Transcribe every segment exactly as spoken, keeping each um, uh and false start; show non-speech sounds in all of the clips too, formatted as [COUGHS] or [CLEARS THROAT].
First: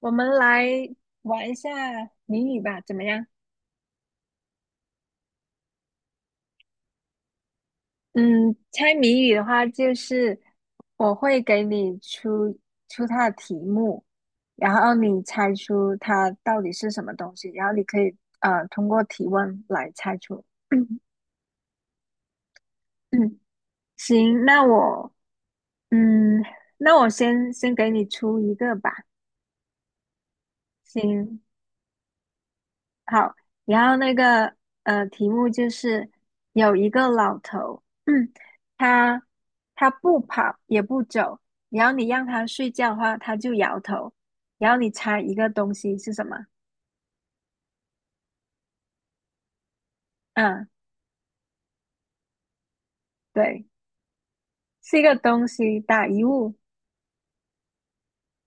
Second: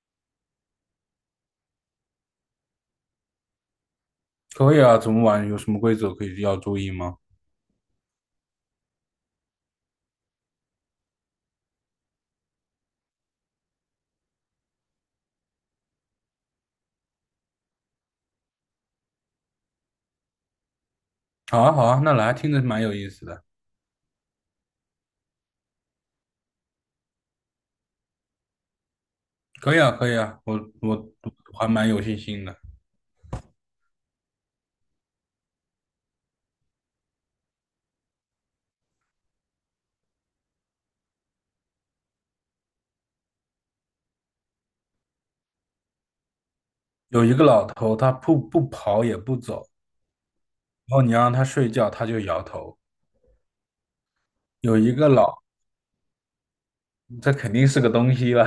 我们来玩一下谜语吧，怎么样？可以啊，怎么玩？有什么规则可以要注意吗？嗯，猜谜语的话，就是我会给你出出它的题目，然后你猜出它到底是什么东西，然后你可以呃通过提问来猜出。[CLEARS THROAT] 好啊，好啊，那来，听着蛮有意思嗯，的。行，那我嗯，那我先先给你出一个吧。可以啊，可以啊，我我行，我还蛮有信心的。好，然后那个呃，题目就是有一个老头，嗯，他他不跑也不走，然后你让他睡觉的话，他就摇头，然后你猜一个东西是什么？有一个老头，他不不跑也不走，嗯，然后你让他睡觉，他就摇头。对，有一是一个个老，东西，打一物。这肯定是个东西了。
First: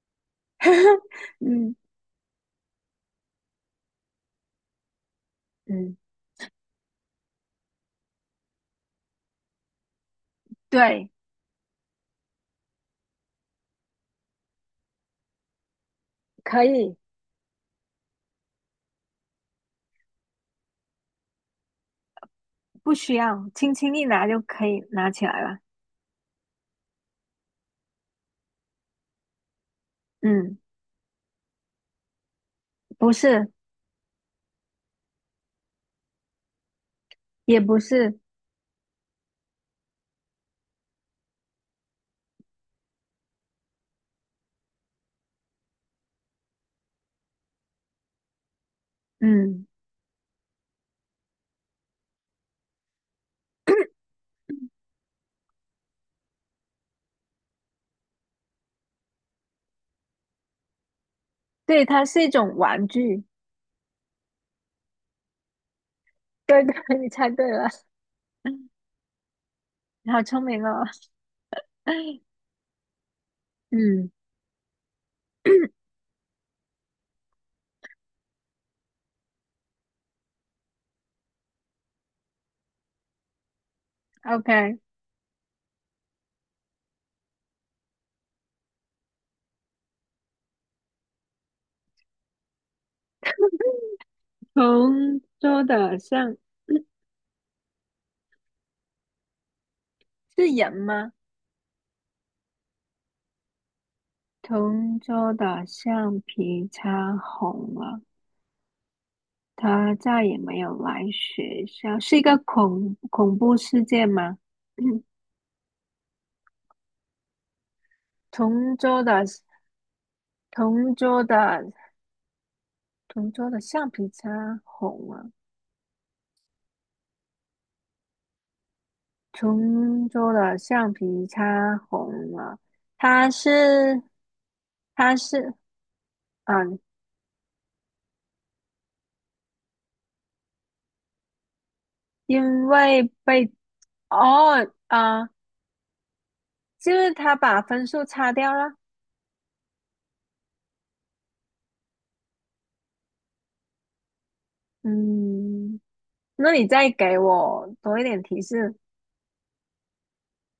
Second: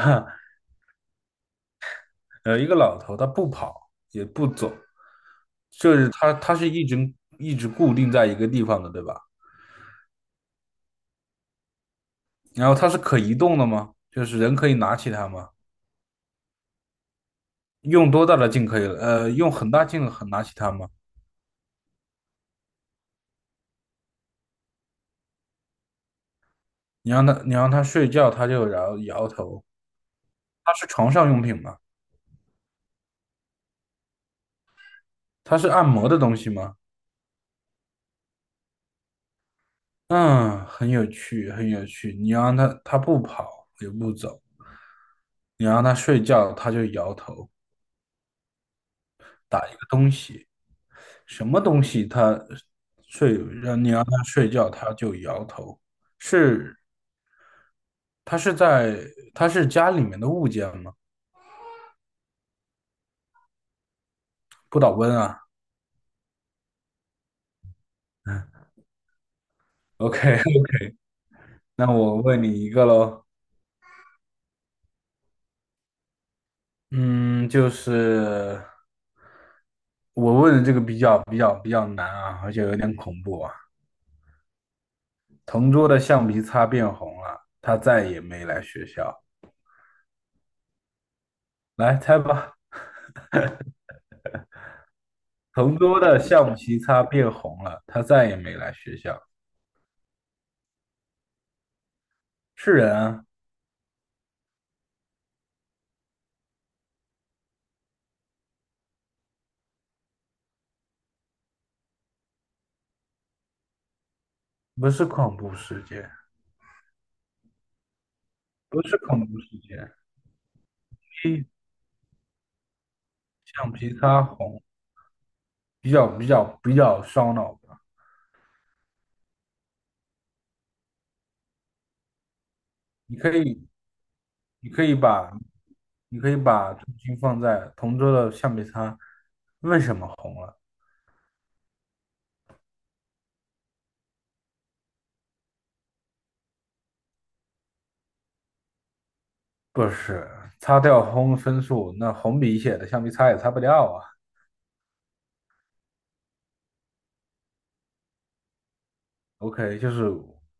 [LAUGHS] 嗯 [LAUGHS] 有一个老头，他不跑也不走，就嗯，是他他是一直一直固定在一个地方的，对吧？对，然后他是可移动的吗？就是人可以拿起它吗？可以，用多大的劲可以？呃，用很大劲很拿起它吗？不需要，轻轻一拿就可以拿起来了。你让他你让他睡觉，他就摇摇头。嗯，它是床上用品吗？不是，它是按摩的东西吗？也不是，嗯，很有趣，很有趣。你让他他不跑也不走，你让他睡觉，他就摇头。打嗯，一个什么东西它？他睡让你让 [COUGHS] 他睡觉，他就摇头。是他是在他是家里面的物件吗？对，它是一种玩具。不倒翁啊。对对，你猜对了。[LAUGHS] 嗯你好，OK,聪明哦。[LAUGHS] 那我问 [LAUGHS] 你一个喽。嗯 [CLEARS THROAT] 嗯，就是。我问的这个比较比较比较难啊，而且有点恐怖啊。，OK，同桌的橡皮擦变红了，他再也没来学校。来猜吧，同桌同的桌的橡橡皮擦变红了，他再也没来学校。是人吗？是人啊，同桌的橡皮擦红了，他再也没有来学校，是一个恐恐怖事件吗？[COUGHS] [CLEARS THROAT] 不是恐怖事件，同不是桌的恐怖事件。同桌一的同桌的橡橡皮皮擦擦红，红了，比较比较比较烧脑的。同桌的橡皮擦红了，你他可以，是你可以他把，是你可以把嗯。重心放在同桌的橡皮擦为什么红了。因为被哦，啊、就是他把分数擦掉了。不是，擦掉红分数，那红笔写的橡皮擦也擦不掉啊。嗯，那你再给我多一点提示。OK,就是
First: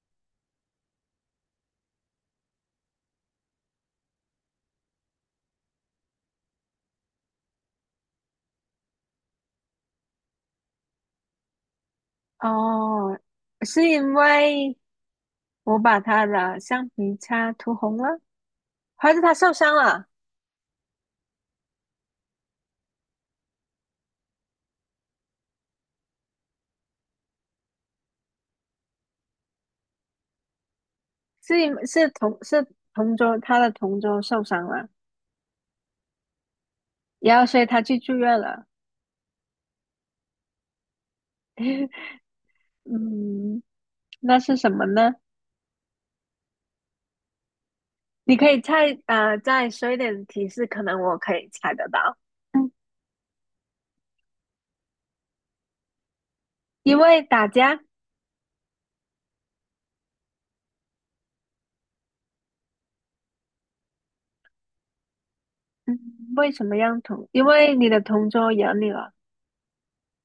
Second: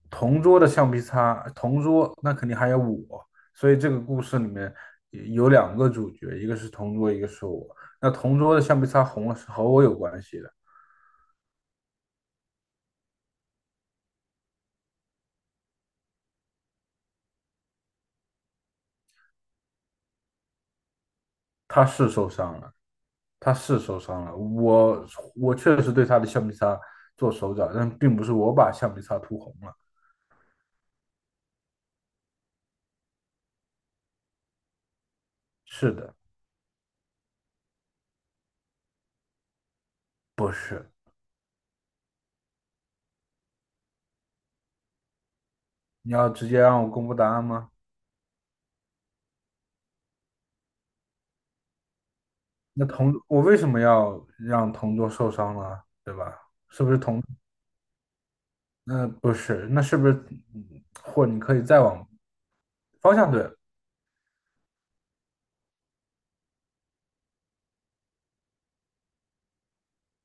同桌的橡皮擦，同桌那肯定还有我，所以这个故事里面有两个主角，一个是同桌，一个是我。那同桌的橡皮擦红了是和我有关系的，哦，是因为我把他的橡皮擦涂红了，还是他受伤了？他是受伤了，他是受伤了，我我确实对他的橡皮擦做手脚，但并不是我把橡皮擦涂红了。是因是同是同桌，他的同桌受伤了，是的，然后所以他去住院了。不是。[LAUGHS] 嗯，那是什么呢？你要直接让我公布答案吗？你可以再啊再说一点提示，可能我可以猜得到。嗯，那同，我为什么要让同桌受伤呢？对吧？因为打架。那不是，那是不是，嗯或你可以再往方向对，嗯，为什么让同？因为你的同桌养你了，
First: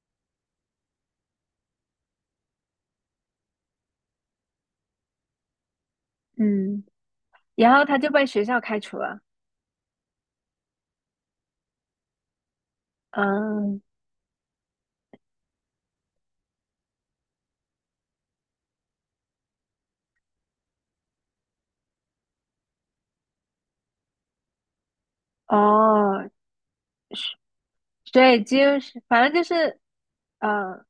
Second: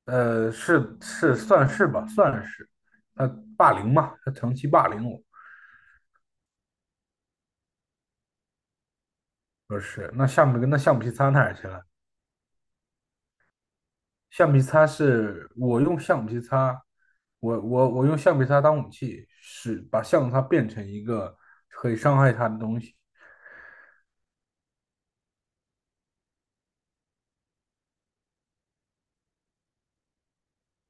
呃，是是算是吧，算是。那霸凌嘛，他长期霸凌我，嗯，然后他就被学校开除了，不是。那橡皮跟那橡皮擦哪儿去了？嗯，橡皮擦是我用橡皮擦，我我我用橡皮擦当武器，是把橡皮擦变成一个可以伤害他的东西，哦，所以就是反正就是，嗯，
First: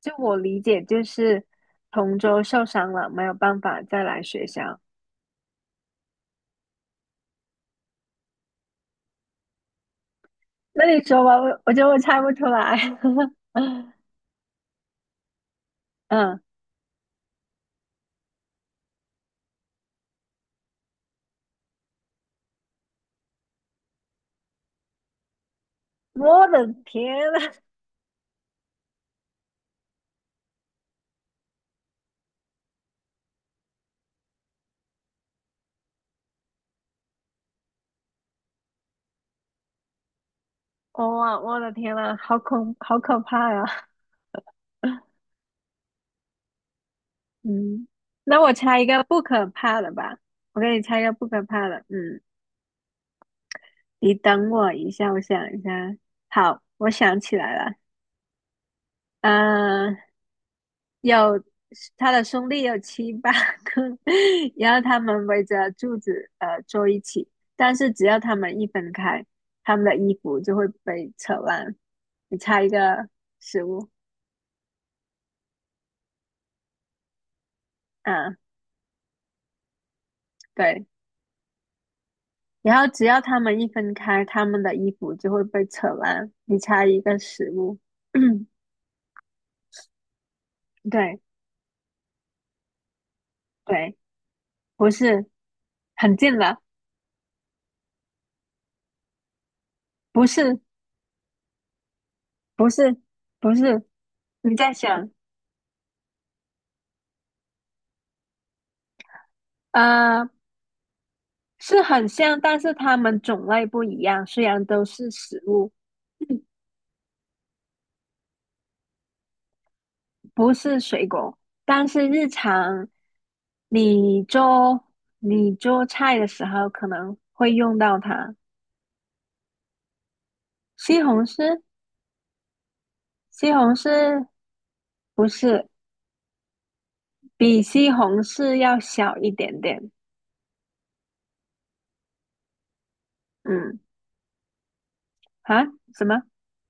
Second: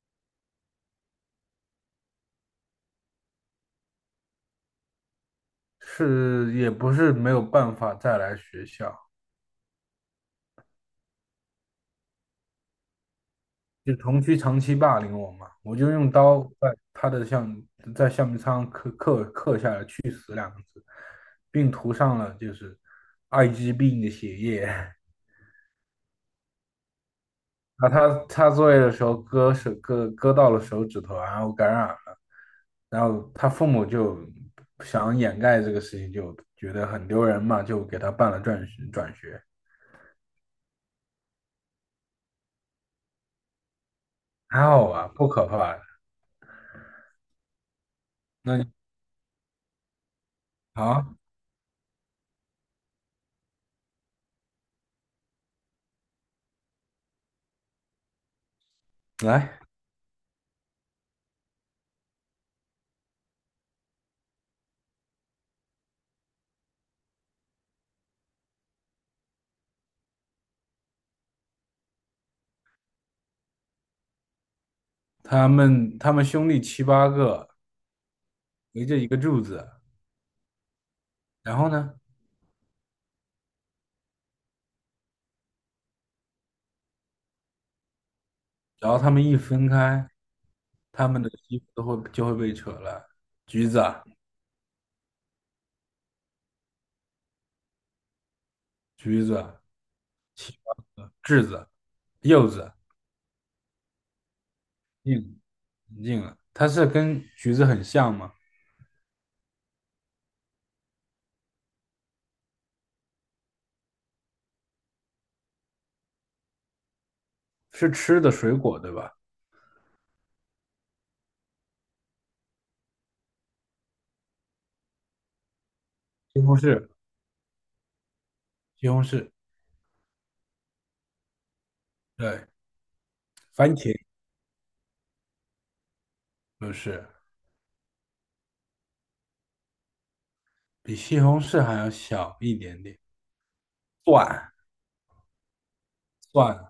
就我理解就是同桌受伤了，没有办法再来学校。是也不是没有办法再来学校。那你说吧，我我觉得我猜不出来。[LAUGHS] 就同居长期霸凌我嘛，我就用嗯，刀在他的橡在橡皮擦上刻刻刻下了去，并涂上了就是艾滋病的血液。[LAUGHS] 我的天呐，啊，他擦作业的时候割手割割到了手指头，然后感染了，然后他父母就想掩盖这个事情，就觉得很丢人嘛，就给他办了转学转学，[LAUGHS] 哇，我的天呐，好恐，好可怕呀！还好吧，不可怕的 [LAUGHS] 嗯，那我那你猜一个不可怕的吧，我给你猜一个好，不可怕的，嗯。你等我一下，我想一下。好，我想起来了，来，嗯、有他的兄弟有七八个，[LAUGHS] 然后他们围着柱子呃坐一起，但是只要他们一分开，他们的衣服就会被扯烂。你猜一个食物，他们他们兄弟七八个嗯，围着一个柱子，对，然后呢？然后只要他们一分开，他们的衣服就会被扯烂。你猜一个食物，[COUGHS] [CLEARS THROAT] 只要他们一分开，他对们的衣服都会就会被扯烂。橘子对，啊不是，很近了，橘子啊，不柿是，柿子，柚不子，是，不是。你在想，硬了硬了。它是跟橘子很像吗？呃，是很像，但是它们种类不一样。虽然都是食物，是吃的水果对吧？不是水果，但是日常你做你做菜的西时红候可柿，能会用到它。西红柿，西红柿，对，西番红茄柿，不是，不是，比西红柿要小一点点。比西红柿还要小一点点。嗯，蒜，啊，什么？蒜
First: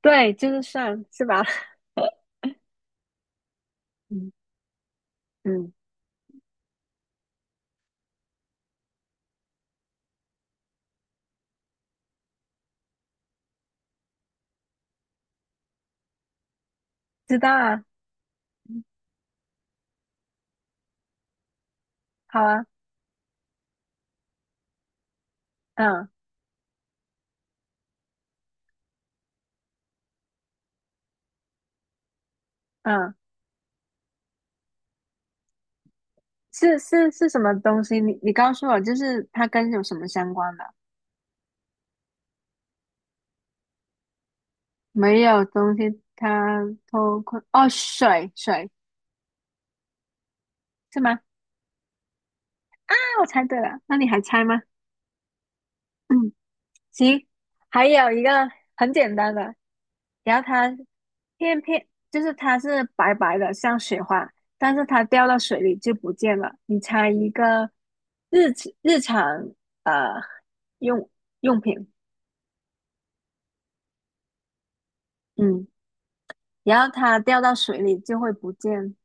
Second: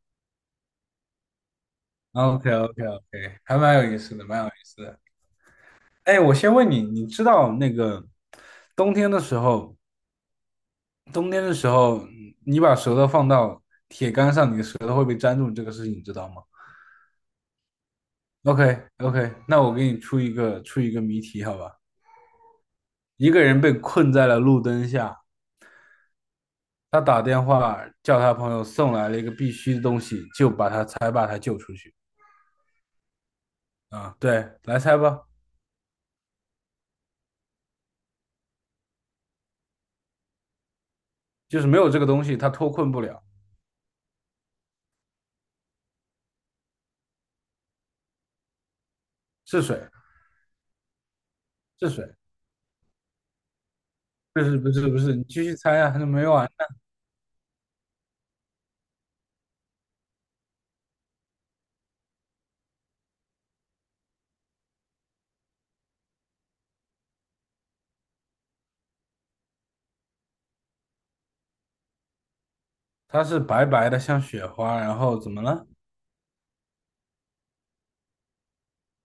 对，就是蒜，是吧？，OK OK OK,还蛮有意 [LAUGHS] 思的，嗯蛮有意思的。嗯，哎，我先问你，你知道那个冬天的时候？冬天的时候，嗯你把舌头放到杆上，你的舌头会被粘住，这个事情你知道吗知道啊，？OK OK,那我给你出一个出一个谜题，好吧？好啊，一个人被困在了路灯下，嗯他打电话叫他朋友送来了一个必须的东西，就把他才把他救出去。嗯。啊，对，来猜吧，是是是什么东西？你你告诉我，就是它跟有什么相关的？就是没有这个东西，他脱困不了，没有东西，它偷窥哦，水水是水，是吗？啊，是水，我猜对了，那你还不猜是吗？不是不是，你继续猜啊，还是没嗯，有啊，行，还有一个很简单的，然后它片片就是它是白白的，像雪花，但是它掉到水里就不见了。你猜一个日常日常呃用用品，它是白白的，像雪花，然后怎么嗯，了？然后它掉到水里就会不见。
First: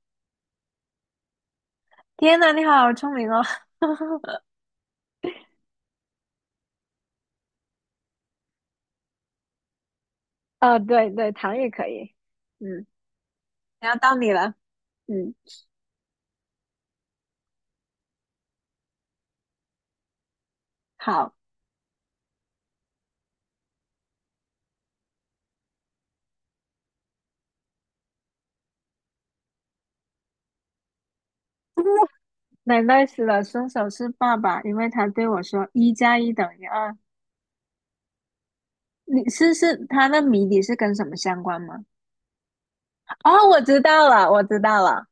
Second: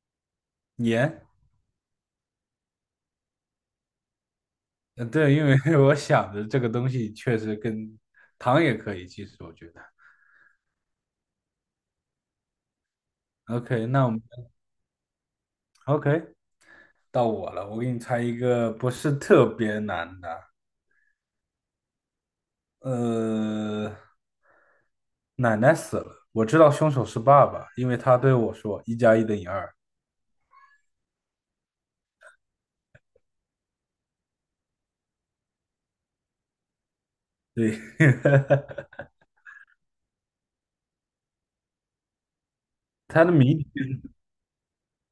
盐。天呐，你好聪明哦！[LAUGHS] 嗯，对，因为 [LAUGHS] 我想着这个东西确实跟糖也可以，其实我觉得。哦，对对，糖也可以。嗯，OK,然后那我到们 你了。嗯，OK 到我了，我给你猜一个不是特别难的。好。呃，奶奶死了，我知道凶手是爸爸，因为他对我说"一加一等于二"。[LAUGHS] 奶奶死了，凶手是爸爸，因为他对我说一加一等于二。对，[LAUGHS] 你是是他那谜底是跟什么相关吗？他的哦，谜我底知道了，我知道了，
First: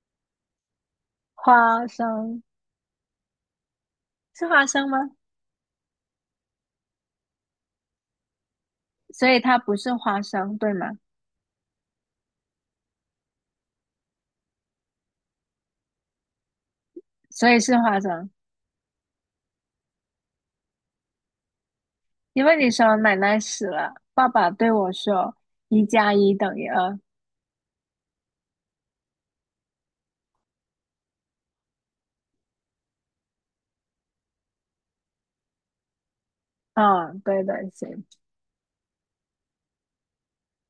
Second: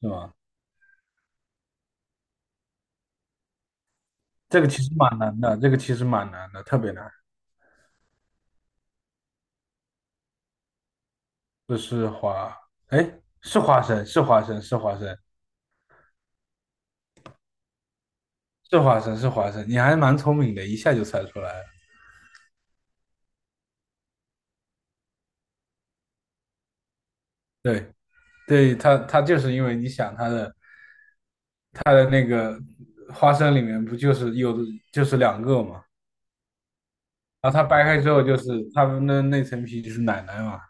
是吗？花生，是这花个其生实吗？蛮难的，这个其实蛮难的，特别难。所以它不是花生，对吗？这是花，哎，是花生，是花生，是花生。所以是花生，是花生，是花生，你还蛮聪明的，一下就猜出来了。因为你说奶奶死了，爸爸对我说一加一等于二。对，对，他他就是因为你想他的他的那个花生里面不就是有的就是两个嘛，嗯，对然对，后它掰开行，之后就是他们的那层皮就是奶奶嘛，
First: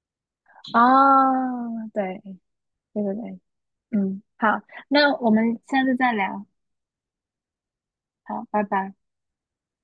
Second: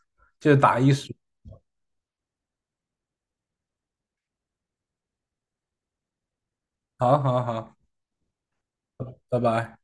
就是打一手。哦，对，对对对，嗯，好，那我们下次再聊，好好好，好，拜拜。拜拜。